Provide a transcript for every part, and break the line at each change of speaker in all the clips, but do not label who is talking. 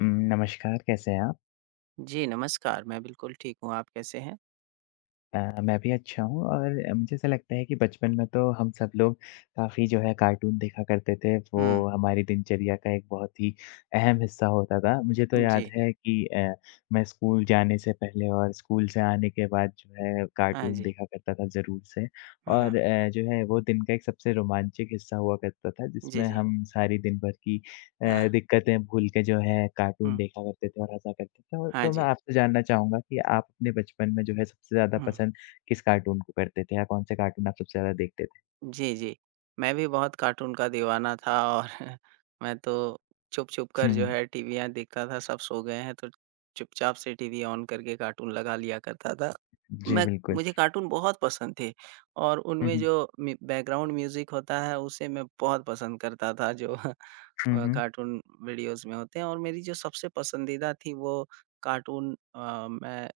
उम, नमस्कार, कैसे हैं आप?
जी, नमस्कार। मैं बिल्कुल ठीक हूँ, आप कैसे हैं?
मैं भी अच्छा हूँ और मुझे ऐसा लगता है कि बचपन में तो हम सब लोग काफ़ी जो है कार्टून देखा करते थे,
हुँ,
वो हमारी दिनचर्या का एक बहुत ही अहम हिस्सा होता था। मुझे तो याद
जी।
है कि मैं स्कूल जाने से पहले और स्कूल से आने के बाद जो है
हाँ
कार्टून
जी।
देखा करता था ज़रूर से
हाँ,
और
हाँ।
जो है वो दिन का एक सबसे रोमांचक हिस्सा हुआ करता था,
जी,
जिसमें
जी।
हम सारी दिन भर की
हाँ।
दिक्कतें भूल के जो है कार्टून
हुँ,
देखा करते थे और हँसा करते थे और
हाँ
तो मैं
जी।
आपसे जानना चाहूँगा कि आप अपने बचपन में जो है सबसे ज़्यादा
हुँ, हुँ।
पसंद किस कार्टून को करते थे या कौन-से कार्टून आप सबसे ज़्यादा देखते थे?
जी, जी। मैं भी बहुत कार्टून का दीवाना था और मैं तो छुप-छुप कर
हुँ,
जो
हुँ।
है टीवीयाँ देखता था, सब सो गए हैं तो चुपचाप से टीवी ऑन करके कार्टून लगा लिया करता था।
जी,
मैं
बिल्कुल।
मुझे कार्टून बहुत पसंद थे और
हुँ,
उनमें
हुँ।
जो मि बैकग्राउंड म्यूज़िक होता है उसे मैं बहुत पसंद करता था जो
हुँ, हुँ।
कार्टून वीडियोज़ में होते हैं और मेरी जो सबसे पसंदीदा थी वो कार्टून मैं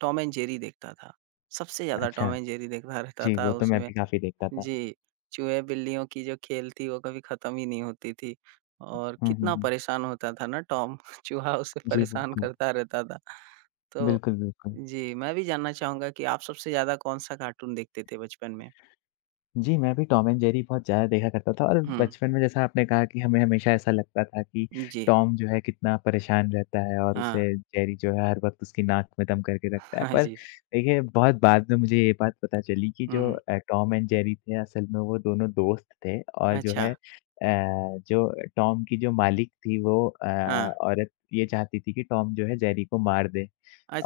टॉम एंड जेरी देखता था। सबसे ज़्यादा
अच्छा।
टॉम एंड जेरी देखता रहता
जी,
था
वो तो मैं
उसमें
भी काफ़ी देखता था।
जी, चूहे-बिल्लियों की जो खेल थी वो कभी ख़त्म ही नहीं होती थी और
हुँ, हुँ,
कितना
हुँ।
परेशान होता था ना टॉम, चूहा उसे
जी,
परेशान
बिल्कुल।
करता रहता था। तो
बिल्कुल, बिल्कुल।
जी, मैं भी जानना चाहूँगा कि आप सबसे ज़्यादा कौन-सा कार्टून देखते थे बचपन में?
जी, मैं भी टॉम एंड जेरी बहुत ज़्यादा देखा करता था और
हुँ,
बचपन में जैसा आपने कहा कि हमें हमेशा ऐसा लगता था कि
जी,
टॉम जो है कितना परेशान रहता है और उसे
हाँ,
जेरी जो है हर वक़्त उसकी नाक में दम करके रखता है।
हाँ
पर
जी,
देखिए बहुत बाद में मुझे ये बात पता चली कि
हुँ,
जो
हुँ,
टॉम एंड जेरी थे असल में वो दोनों दोस्त थे और जो
अच्छा,
है जो टॉम की जो मालिक थी वो
हाँ,
औरत ये चाहती थी कि टॉम जो है जेरी को मार दे।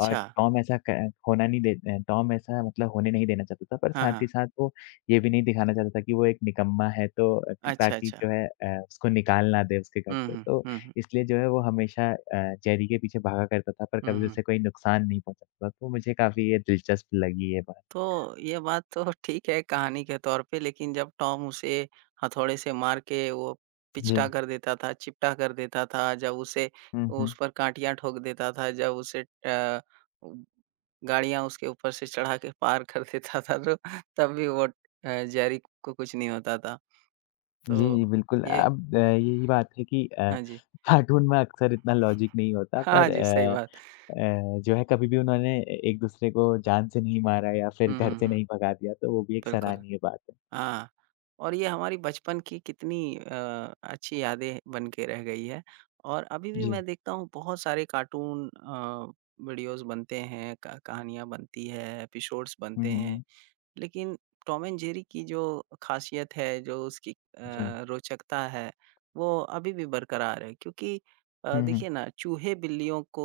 और टॉम ऐसा क होना नहीं दे टॉम ऐसा मतलब होने नहीं देना चाहता था, पर
हाँ,
साथ ही
हाँ,
साथ वो ये भी नहीं दिखाना चाहता था कि वो एक निकम्मा है तो
अच्छा,
ताकि
अच्छा,
जो है उसको निकाल ना दे उसके घर
हुँ,
से।
हुँ,
तो
हुँ, हुँ,
इसलिए जो है वो हमेशा जेरी के पीछे भागा करता था, पर
हुँ,
कभी
हुँ।
उसे कोई नुकसान नहीं पहुँचाता था। तो मुझे काफ़ी ये दिलचस्प लगी ये बात।
तो ये बात तो ठीक है कहानी के तौर पे, लेकिन जब टॉम उसे हथौड़े से मार के वो
जी।
पिचटा कर देता था, चिपटा कर देता था, जब उसे
हुँ,
उस
हुँ।
पर काँटियाँ ठोक देता था, जब उसे गाड़ियाँ उसके ऊपर से चढ़ा के पार कर देता था, तो तब भी वो जेरी को कुछ नहीं होता था।
जी,
तो
जी, बिल्कुल।
ये
अब यही बात है कि
हाँ जी।
कार्टून में अक्सर इतना लॉजिक नहीं होता
हाँ
पर
जी, सही बात।
जो है कभी भी उन्होंने एक-दूसरे को जान से नहीं मारा या फिर
हुँ,
घर
हुँ,
से
हुँ।
नहीं भगा दिया, तो वो भी एक
बिल्कुल।
सराहनीय बात है।
हाँ, और ये हमारी बचपन की कितनी अच्छी यादें बन के रह गई है और अभी भी
जी।
मैं देखता हूँ बहुत सारे कार्टून वीडियोज़ बनते हैं, क कहानियाँ बनती है, एपिसोड्स
हुँ,
बनते
हुँ,
हैं।
हुँ।
लेकिन टॉम एंड जेरी की जो ख़ासियत है, जो उसकी
जी।
रोचकता है, वो अभी भी बरकरार है क्योंकि
हुँ, हुँ।
देखिए ना, चूहे-बिल्लियों को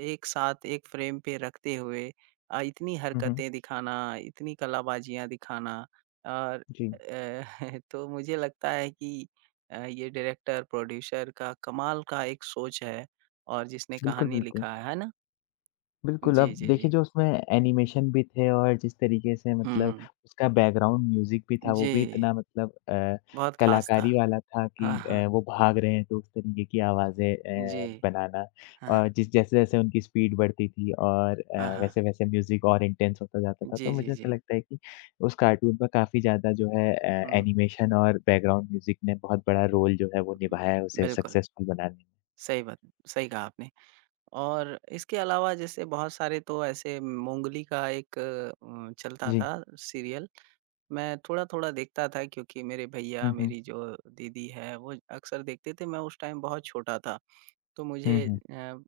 एक साथ एक फ्रेम पे रखते हुए इतनी
हुँ, हुँ।
हरकतें दिखाना, इतनी कलाबाजियाँ दिखाना और
जी।
अ, तो मुझे लगता है कि ये डायरेक्टर, प्रोड्यूसर का कमाल का एक सोच है और जिसने
बिल्कुल,
कहानी
बिल्कुल।
लिखा है ना?
बिल्कुल,
जी,
अब
जी,
देखिए
जी।
जो उसमें एनिमेशन भी थे और जिस तरीके से
हुँ,
मतलब
हुँ।
उसका बैकग्राउंड म्यूज़िक भी था, वो भी
जी,
इतना मतलब
बहुत ख़ास था।
कलाकारी वाला था कि
हाँ, हाँ।
वो भाग रहे हैं तो उस तरीके की आवाज़ें
जी,
बनाना
हाँ।
और जिस जैसे-जैसे उनकी स्पीड बढ़ती थी और
हाँ, हाँ।
वैसे-वैसे म्यूज़िक और इंटेंस होता जाता था।
जी,
तो
जी,
मुझे ऐसा
जी।
लगता है कि उस कार्टून पर काफ़ी ज़्यादा जो है
हुँ।
एनिमेशन और बैकग्राउंड म्यूज़िक ने बहुत बड़ा रोल जो है वो निभाया है उसे
बिल्कुल,
सक्सेसफुल बनाने में।
सही बात सही कहा आपने और इसके अलावा जैसे बहुत सारे तो ऐसे मोंगली का एक चलता था
जी।
सीरियल, मैं थोड़ा-थोड़ा देखता था क्योंकि मेरे भैया,
हुँ, हुँ।
मेरी जो दीदी है, वो अक्सर देखते थे, मैं उस टाइम बहुत छोटा था। तो
हुँ,
मुझे
हुँ।
अ,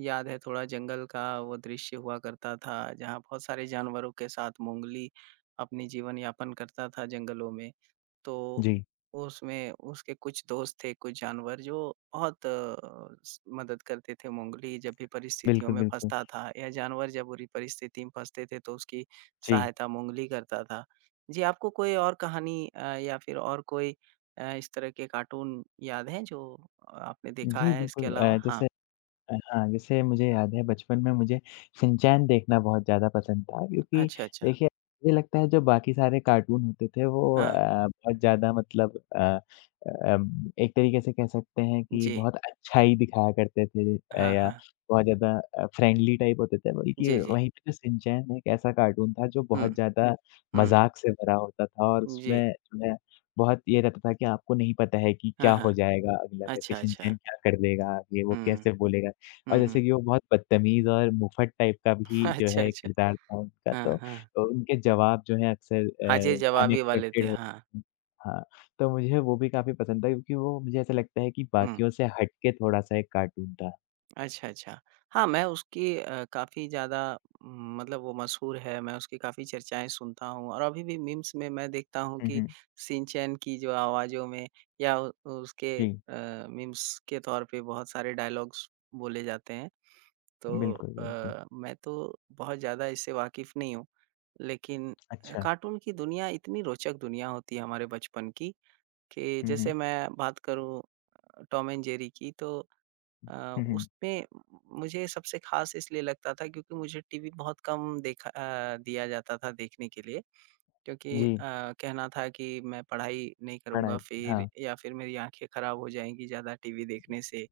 याद है थोड़ा जंगल का वो दृश्य हुआ करता था, जहाँ बहुत सारे जानवरों के साथ मोंगली अपनी जीवन यापन करता था जंगलों में। तो
जी।
उसमें उसके कुछ दोस्त थे, कुछ जानवर जो बहुत स मदद करते थे। मोंगली जब भी परिस्थितियों
बिल्कुल,
में
बिल्कुल।
फँसता था या जानवर जब बुरी परिस्थिति में फँसते थे तो उसकी
जी।
सहायता मोंगली करता था। जी, आपको कोई और कहानी या फिर और कोई इस तरह के कार्टून याद हैं जो आपने देखा
जी,
है इसके
बिल्कुल
अलावा? हाँ,
जैसे हाँ, जैसे मुझे याद है बचपन में मुझे शिनचैन देखना बहुत ज़्यादा पसंद था क्योंकि
अच्छा, अच्छा।
देखिए, मुझे लगता है जो बाकी सारे कार्टून होते थे वो
हाँ,
बहुत ज़्यादा मतलब अम, एक तरीके से कह सकते हैं कि
जी।
बहुत अच्छाई दिखाया करते थे
हाँ,
या
हाँ।
बहुत ज़्यादा फ्रेंडली टाइप होते थे, बल्कि
जी, जी।
वहीं पे जो शिनचैन एक ऐसा कार्टून था जो
हुँ,
बहुत ज़्यादा
हुँ।
मज़ाक से भरा होता था और
जी।
उसमें जो है बहुत ये रहता था कि आपको नहीं पता है कि
हाँ,
क्या हो
हाँ।
जाएगा अगला करके,
अच्छा, अच्छा।
शिनचैन क्या कर देगा आगे, वो
हुँ,
कैसे बोलेगा। और
हुँ,
जैसे
हुँ।
कि वो बहुत बदतमीज़ और मुफ़त टाइप का भी जो
अच्छा,
है
अच्छा।
किरदार था उनका,
हाँ,
तो
हाँ।
उनके जवाब जो हैं अक्सर
हाँ जी, जवाबी वाले थे,
अनएक्सपेक्टेड होते
हाँ।
हैं। हाँ, तो मुझे वो भी काफ़ी पसंद था क्योंकि वो मुझे ऐसा लगता है कि
हुँ,
बाकियों से हट के थोड़ा-सा एक कार्टून था।
अच्छा, अच्छा। हाँ, मैं उसकी काफ़ी ज़्यादा मतलब वो मशहूर है, मैं उसकी काफ़ी चर्चाएँ सुनता हूँ और अभी भी मीम्स में मैं देखता हूँ
हुँ,
कि
हुँ।
शिनचैन की जो आवाज़ों में या उ उसके
जी,
मीम्स के तौर पे बहुत सारे डायलॉग्स बोले जाते हैं। तो
बिल्कुल, बिल्कुल।
मैं तो बहुत ज़्यादा इससे वाकिफ़ नहीं हूँ, लेकिन
अच्छा।
कार्टून की दुनिया इतनी रोचक दुनिया होती है हमारे बचपन की कि
हुँ, हुँ।
जैसे मैं बात करूँ टॉम एंड जेरी की तो
हुँ, हुँ।
उसमें मुझे सबसे ख़ास इसलिए लगता था क्योंकि मुझे टीवी बहुत कम देखा दिया जाता था देखने के लिए क्योंकि
जी,
कहना था कि मैं पढ़ाई नहीं करूँगा
पढ़ाई
फिर
हाँ,
या फिर मेरी आँखें ख़राब हो जाएँगी ज़्यादा टीवी देखने से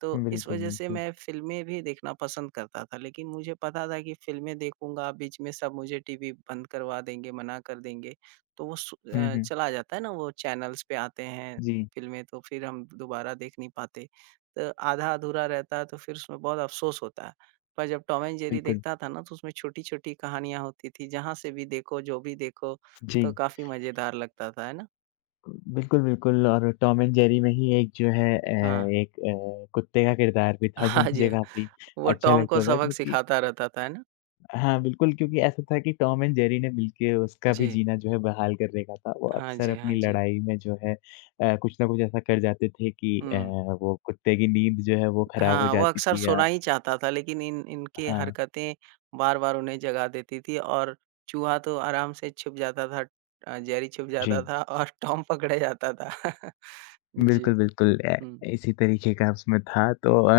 तो इस
बिल्कुल,
वज़ह से
बिल्कुल।
मैं फ़िल्में भी देखना पसंद करता था, लेकिन मुझे पता था कि फ़िल्में देखूँगा, बीच में सब मुझे टीवी बंद करवा देंगे, मना कर देंगे। तो वो
हुँ, हुँ।
चला जाता है ना, वो चैनल्स पे आते हैं
जी,
फ़िल्में, तो फिर हम दोबारा देख नहीं पाते। तो आधा-अधूरा रहता है, तो फिर उसमें बहुत अफ़सोस होता है। पर जब टॉम एंड जेरी
बिल्कुल।
देखता था ना, तो उसमें छोटी-छोटी कहानियाँ होती थी, जहाँ से भी देखो, जो भी देखो, तो
जी।
काफ़ी मज़ेदार लगता था, है ना?
बिल्कुल, बिल्कुल और टॉम एंड जेरी में ही एक जो है
हाँ।
कुत्ते का किरदार भी था जो
हाँ जी,
मुझे
हाँ।
काफ़ी
वो
अच्छा
टॉम को
लगता था
सबक
क्योंकि
सिखाता रहता था, है ना?
हाँ, बिल्कुल क्योंकि ऐसा था कि टॉम एंड जेरी ने मिलके उसका भी
जी।
जीना जो है बहाल कर देगा था। वो
हाँ
अक्सर
जी, हाँ
अपनी
जी।
लड़ाई में जो है कुछ न कुछ ऐसा कर जाते थे कि
हुँ।
वो कुत्ते की नींद जो है वो खराब हो
हाँ, वो
जाती
अक्सर
थी या
सोना ही चाहता था लेकिन इन इनकी
हाँ,
हरकतें बार-बार उन्हें जगा देती थी और चूहा तो आराम से छुप जाता था जेरी छुप जाता
जी।
था और टॉम पकड़ा जाता था। जी।
बिल्कुल, बिल्कुल
हुँ,
इसी तरीके का उसमें था तो अ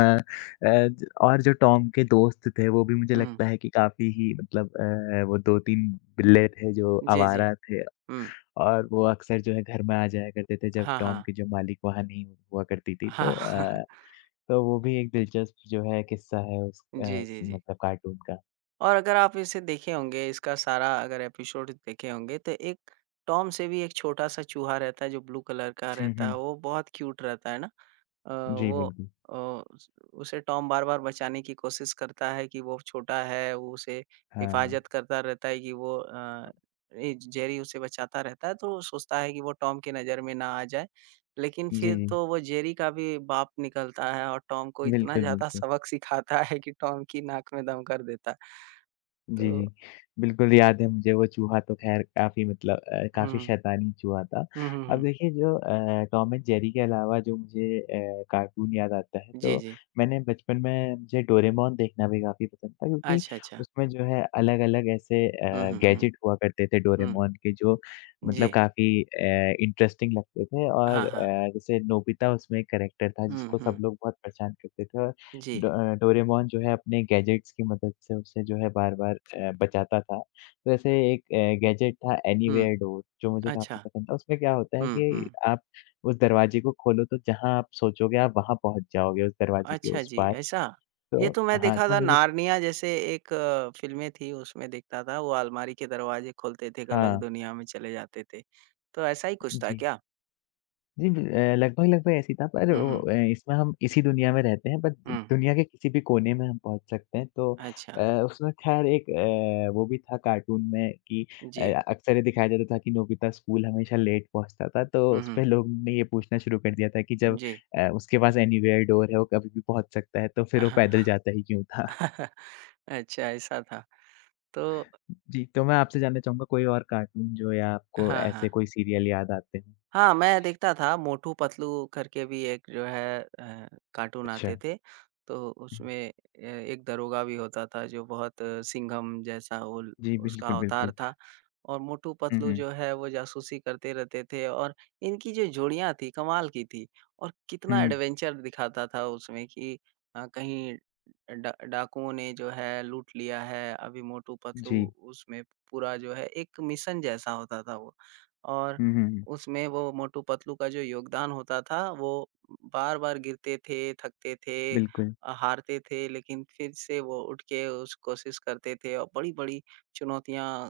अ, ज और जो टॉम के दोस्त थे वो भी मुझे
हुँ।
लगता है कि काफ़ी ही मतलब वो 2-3 बिल्ले थे जो
जी, जी।
आवारा थे
हुँ।
और वो अक्सर जो है घर में आ जाया करते थे जब
हाँ,
टॉम
हाँ।
की जो मालिक वहाँ नहीं हुआ करती थी तो
हाँ।
तो वो भी एक दिलचस्प जो है किस्सा है उस अ,
जी,
स
जी, जी।
मतलब कार्टून का।
और अगर आप इसे देखे होंगे, इसका सारा अगर एपिसोड देखे होंगे तो एक टॉम से भी एक छोटा-सा चूहा रहता है जो ब्लू कलर का
हुँ,
रहता है,
हुँ।
वो बहुत क्यूट रहता है ना?
जी,
वो
बिल्कुल।
उस उसे टॉम बार-बार बचाने की कोशिश करता है कि वो छोटा है, वो उसे
हाँ,
हिफ़ाज़त करता रहता है कि वो ए जेरी उसे बचाता रहता है, तो वो सोचता है कि वो टॉम की नज़र में ना आ जाए। लेकिन
जी,
फिर
जी।
तो वो जेरी का भी बाप निकलता है और टॉम को इतना
बिल्कुल,
ज़्यादा
बिल्कुल।
सबक सिखाता है कि टॉम की नाक में दम कर देता है। तो
जी, जी। बिल्कुल याद है मुझे वो चूहा तो ख़ैर काफ़ी मतलब काफ़ी
हुँ।
शैतानी चूहा था।
हुँ, हुँ,
अब
हुँ।
देखिए जो टॉम एंड जेरी के अलावा जो मुझे कार्टून याद आता है
जी,
तो
जी।
मैंने बचपन में मुझे डोरेमोन देखना भी काफ़ी पसंद था क्योंकि
अच्छा, अच्छा।
उसमें जो है अलग-अलग ऐसे
हुँ, हुँ, हुँ,
गैजेट हुआ करते थे
हुँ।
डोरेमोन के जो मतलब
जी।
काफ़ी इंटरेस्टिंग लगते थे
हाँ,
और
हाँ।
जैसे नोबिता उसमें एक कैरेक्टर था
हुँ,
जिसको सब
हुँ।
लोग बहुत परेशान करते थे और
जी।
डोरेमोन जो है अपने गैजेट्स की मदद से उसे जो है बार-बार बचाता था। तो ऐसे एक गैजेट था
हुँ।
एनीवेयर डोर जो मुझे
अच्छा।
काफ़ी पसंद था। उसमें क्या होता है
हुँ, हुँ।
कि आप उस दरवाजे को खोलो तो जहाँ आप सोचोगे आप वहाँ पहुँच जाओगे उस दरवाजे के
अच्छा
उस
जी,
पार।
ऐसा? ये
तो
तो मैं
हाँ,
देखा
तो
था
मुझे
नार्निया जैसे एक फ़िल्में थी उसमें देखता था, वो अलमारी के दरवाज़े खोलते थे, एक अलग
हाँ,
दुनिया में चले जाते थे। तो ऐसा ही कुछ था
जी।
क्या?
जी, लगभग-लगभग ऐसे ही था पर
हुँ,
वो
हुँ,
इसमें हम इसी दुनिया में रहते हैं, बट
हुँ,
दुनिया के किसी भी कोने में हम पहुँच सकते हैं। तो
अच्छा,
उसमें ख़ैर एक वो भी था कार्टून में कि
जी,
अक्सर ये दिखाया जाता था कि नोबिता स्कूल हमेशा लेट पहुँचता था, तो
हुँ, हुँ,
उसपे लोग ने ये पूछना शुरू कर दिया था कि जब
जी,
उसके पास एनीवेयर डोर है, वो कभी भी पहुँच सकता है, तो
हाँ,
फिर वो
हाँ।
पैदल जाता ही क्यों था?
अच्छा ऐसा था, तो
जी, तो मैं आपसे जानना चाहूँगा कोई और कार्टून जो या आपको
हाँ,
ऐसे
हाँ।
कोई सीरियल याद आते हों?
हाँ, मैं देखता था मोटू पतलू करके भी एक जो है कार्टून
अच्छा।
आते थे। तो
हुँ,
उसमें ए एक दरोगा भी होता था जो बहुत सिंघम जैसा उल
जी,
उसका
बिल्कुल,
अवतार
बिल्कुल।
था और मोटू
हुँ,
पतलू
हुँ।
जो है वो जासूसी करते रहते थे और इनकी जो जोड़ियाँ थी कमाल की थी और कितना
हुँ,
एडवेंचर दिखाता था उसमें कि कहीं डा डाकुओं ने जो है लूट लिया है, अभी मोटू पतलू
जी।
उसमें पूरा जो है एक मिशन जैसा होता था वो। और
हुँ, हुँ, हुँ।
उसमें वो मोटू पतलू का जो योगदान होता था, वो बार-बार गिरते थे, थकते थे
बिल्कुल।
हारते थे, लेकिन फिर से वो उठ के उस कोशिश करते थे और बड़ी-बड़ी चुनौतियाँ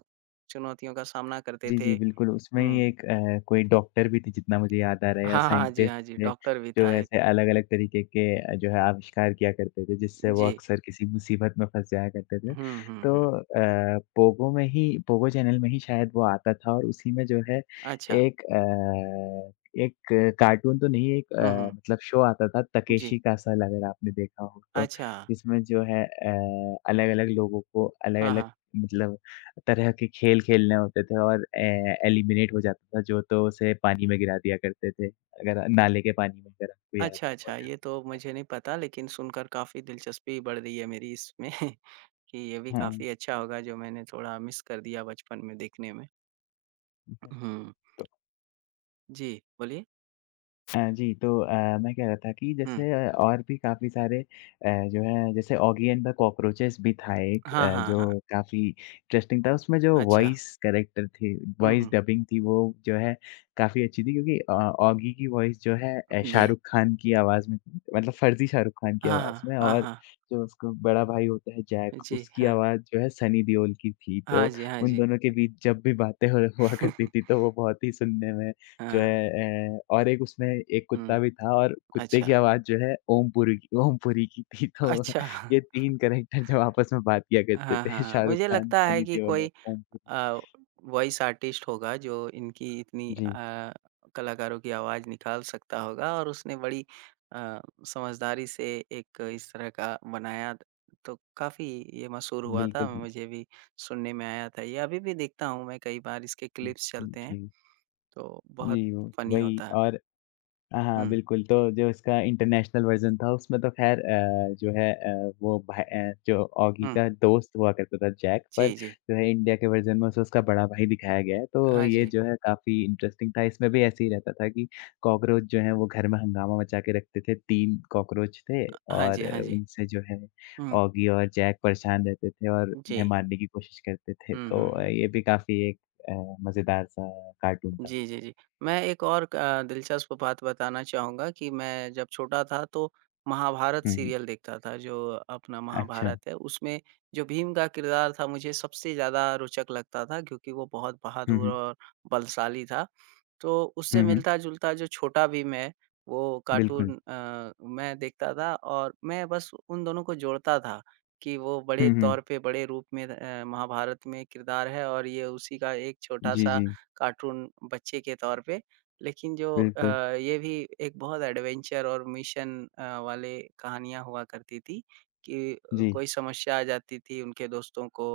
चुनौतियों का सामना करते
जी,
थे।
जी, बिल्कुल, उसमें ही
हुँ।
एक कोई डॉक्टर भी थे जितना मुझे याद आ रहा है या
हाँ, हाँ, जी,
साइंटिस्ट
हाँ जी,
थे,
डॉक्टर भी था
जो
एक।
ऐसे अलग-अलग तरीके के जो है आविष्कार किया करते थे, जिससे वो
जी।
अक्सर किसी मुसीबत में फँस जाया करते थे।
हुँ, हुँ,
तो
हुँ।
पोगो में ही पोगो चैनल में ही शायद वो आता था और उसी में जो है
अच्छा।
एक अ, एक कार्टून तो नहीं एक
हुँ, हुँ।
मतलब शो आता था
जी।
तकेशी का असल अगर आपने देखा हो तो,
अच्छा।
जिसमें जो है अलग-अलग लोगों को
हाँ,
अलग-अलग
हाँ।
मतलब तरह के खेल खेलने होते थे और ए एलिमिनेट हो जाता था जो, तो उसे पानी में गिरा दिया करते थे, अगर नाले के पानी में अगर आपको याद
अच्छा,
हो।
अच्छा, ये तो मुझे नहीं पता लेकिन सुनकर काफ़ी दिलचस्पी बढ़ रही है मेरी इसमें। कि ये भी
हाँ, हुँ,
काफ़ी अच्छा होगा जो मैंने थोड़ा मिस कर दिया बचपन में देखने में।
हुँ।
हुँ, जी, बोलिए।
जी, तो मैं कह रहा था कि
हुँ,
जैसे और भी काफ़ी सारे जो है जैसे ऑगी एंड द कॉकरोचेस भी था एक
हाँ, हाँ,
जो
हाँ,
काफ़ी इंटरेस्टिंग था। उसमें जो
अच्छा।
वॉइस कैरेक्टर थी
हुँ,
वॉइस
हुँ,
डबिंग थी वो जो है काफ़ी अच्छी थी क्योंकि ऑगी की वॉइस जो है
जी।
शाहरुख खान की आवाज़ में थी मतलब फर्ज़ी शाहरुख खान की
हाँ,
आवाज़
हाँ,
में
हाँ,
और
हाँ,
जो उसका बड़ा भाई होता है जैक
जी,
उसकी
हाँ।
आवाज़ जो है सनी देओल की थी। तो
हाँ जी, हाँ
उन
जी।
दोनों के बीच जब भी बातें हो हुआ करती थी तो वो बहुत ही सुनने में जो
हाँ,
है और एक उसमें एक कुत्ता
हुँ,
भी था और कुत्ते की
अच्छा,
आवाज़ जो है ओमपुरी की थी तो
अच्छा।
ये 3 कैरेक्टर जब आपस में बात किया करते
हाँ, हाँ।
थे
हाँ।
शाहरुख
मुझे
खान,
लगता है
सनी
कि
देओल
कोई
और ओमपुरी।
अ, वॉइस आर्टिस्ट होगा जो इनकी इतनी
जी,
कलाकारों की आवाज़ निकाल सकता होगा और उसने बड़ी अ, समझदारी से एक इस तरह का बनाया तो काफ़ी ये मशहूर हुआ था,
बिल्कुल, बिल्कुल।
मुझे भी सुनने में आया था। ये अभी भी देखता हूँ मैं कई बार इसके
हुँ,
क्लिप्स चलते हैं,
हुँ।
तो
जी,
बहुत
जी, वो
फ़नी होता
वही
है।
और हाँ, हाँ,
हुँ,
बिल्कुल, तो जो इसका इंटरनेशनल वर्ज़न था उसमें तो ख़ैर जो है जो ऑगी
हुँ।
का दोस्त हुआ करता था जैक पर
जी, जी।
जो है इंडिया के वर्ज़न में उसे उसका बड़ा भाई दिखाया गया है। तो
हाँ
ये
जी।
जो है काफ़ी इंटरेस्टिंग था, इसमें भी ऐसे ही रहता था कि कॉकरोच जो हैं वो घर में हंगामा मचा के रखते थे, 3 कॉकरोच थे
हाँ
और
जी, हाँ जी।
उनसे जो है
हुँ,
ऑगी और जैक परेशान रहते थे और
जी।
उन्हें मारने की कोशिश करते थे।
हुँ,
तो
हुँ, हुँ।
ये भी काफ़ी एक अ, मज़ेदार सा कार्टून था।
जी, जी, जी। मैं एक और दिलचस्प बात बताना चाहूँगा कि मैं जब छोटा था तो महाभारत
हुँ, हुँ।
सीरियल देखता था, जो अपना
अच्छा।
महाभारत है, उसमें जो भीम का किरदार था मुझे सबसे ज़्यादा रोचक लगता था क्योंकि वो बहुत
हुँ,
बहादुर
हुँ।
और बलशाली था। तो उससे
हुँ, हुँ।
मिलता-जुलता जो छोटा भीम है, वो
बिल्कुल।
कार्टून मैं देखता था और मैं बस उन दोनों को जोड़ता था कि वो बड़े
हुँ, हुँ।
तौर पे, बड़े रूप में महाभारत में किरदार है और ये उसी का एक
जी,
छोटा-सा
जी।
कार्टून बच्चे के तौर पे। लेकिन
बिल्कुल।
ये भी एक बहुत एडवेंचर और मिशन वाले कहानियाँ हुआ करती थी कि
जी,
कोई समस्या आ जाती थी उनके दोस्तों को,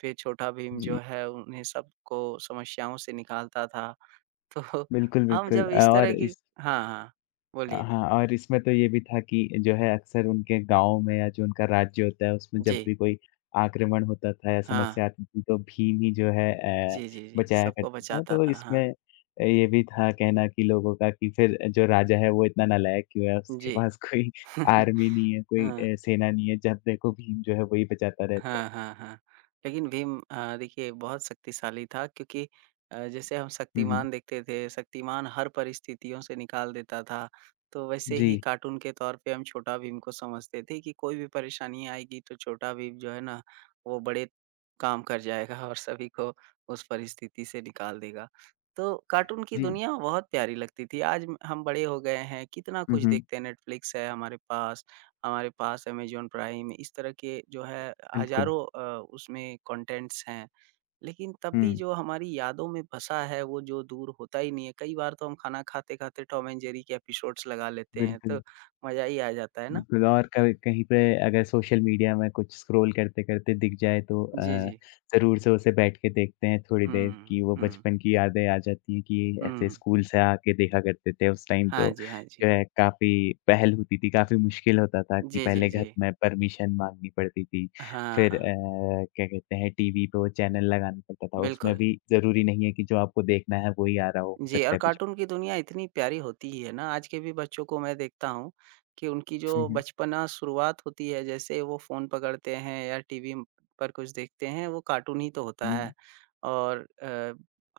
फिर छोटा भीम जो
जी।
है उन्हें सबको समस्याओं से निकालता था। तो
बिल्कुल,
हम
बिल्कुल
जब इस तरह
और
की
इस
हाँ, हाँ, बोलिए।
हाँ, और इसमें तो ये भी था कि जो है अक्सर उनके गाँव में या जो उनका राज्य होता है उसमें
जी,
जब भी कोई आक्रमण होता था या
हाँ।
समस्या आती थी तो भीम ही जो है अ,
जी, जी, जी,
बचाया
सबको
करता था।
बचाता
तो
था। हाँ,
इसमें ये भी था कहना कि लोगों का कि फिर जो राजा है वो इतना नालायक क्यों है? उसके
जी।
पास कोई आर्मी नहीं है, कोई
हाँ।
सेना नहीं है। जब देखो भीम जो है वही बचाता रहता
हाँ,
है।
हाँ, हाँ। लेकिन भीम देखिए बहुत शक्तिशाली था क्योंकि जैसे हम
हुँ, हुँ।
शक्तिमान देखते थे, शक्तिमान हर परिस्थितियों से निकाल देता था। तो वैसे
जी,
ही कार्टून के तौर पे हम छोटा भीम को समझते थे कि कोई भी परेशानी आएगी तो छोटा भीम जो है ना, वो बड़े काम कर जाएगा और सभी को उस परिस्थिति से निकाल देगा। तो कार्टून की
जी।
दुनिया बहुत प्यारी लगती थी। आज हम बड़े हो गए हैं, कितना
हुँ,
कुछ
हुँ।
देखते हैं, नेटफ्लिक्स है हमारे पास। हमारे पास अमेज़न प्राइम इस तरह के जो है
बिल्कुल।
हज़ारों उसमें कंटेंट्स हैं। लेकिन तब भी
हुँ,
जो हमारी यादों में बसा है वो जो दूर होता ही नहीं है। कई बार तो हम खाना खाते-खाते टॉम एंड जेरी के एपिसोड्स लगा लेते हैं तो
बिल्कुल,
मज़ा ही आ जाता है ना?
बिल्कुल और कभी कहीं पे अगर सोशल मीडिया में कुछ स्क्रॉल करते-करते दिख जाए तो
जी, जी।
ज़रूर से उसे बैठ के देखते हैं थोड़ी देर
हुँ,
कि वो
हुँ,
बचपन की यादें आ जाती हैं कि ऐसे
हुँ।
स्कूल से आके देखा करते थे। उस टाइम
हाँ
तो
जी, हाँ जी।
जो है काफ़ी पहल होती थी, काफ़ी मुश्किल होता था कि
जी, जी,
पहले
जी।
घर में परमिशन माँगनी पड़ती थी। फिर
हाँ,
क्या कहते हैं टीवी पे वो चैनल लगाना पड़ता था, उसमें
बिल्कुल।
भी ज़रूरी नहीं है कि जो आपको देखना है वो ही आ रहा हो
जी,
सकता
और
है कुछ
कार्टून की दुनिया इतनी प्यारी होती ही है ना, आज के भी बच्चों को मैं देखता हूँ कि उनकी
हुँ,
जो
हुँ।
बचपना शुरुआत होती है, जैसे वो फ़ोन पकड़ते हैं या टीवी पर कुछ देखते हैं, वो कार्टून ही तो होता
हुँ,
है। और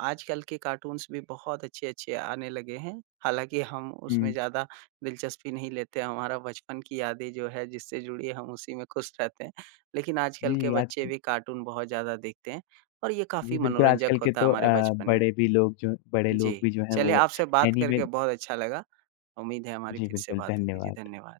आजकल के कार्टून्स भी बहुत अच्छे-अच्छे आने लगे हैं, हालाँकि हम उसमें
हुँ।
ज़्यादा दिलचस्पी नहीं लेते, हमारा बचपन की यादें जो है जिससे जुड़ी है, हम उसी में खुश रहते हैं। लेकिन आजकल के
जी, आज
बच्चे
के
भी कार्टून बहुत ज़्यादा देखते हैं और ये काफ़ी
जी, बिल्कुल,
मनोरंजक
आजकल के
होता है
तो
हमारे बचपन में।
बड़े भी लोग जो बड़े
जी,
लोग भी जो हैं
चलिए
वो
आपसे बात
एनीमे
करके बहुत अच्छा लगा। उम्मीद है हमारी
जी,
फिर से
बिल्कुल,
बात होगी। जी,
धन्यवाद।
धन्यवाद।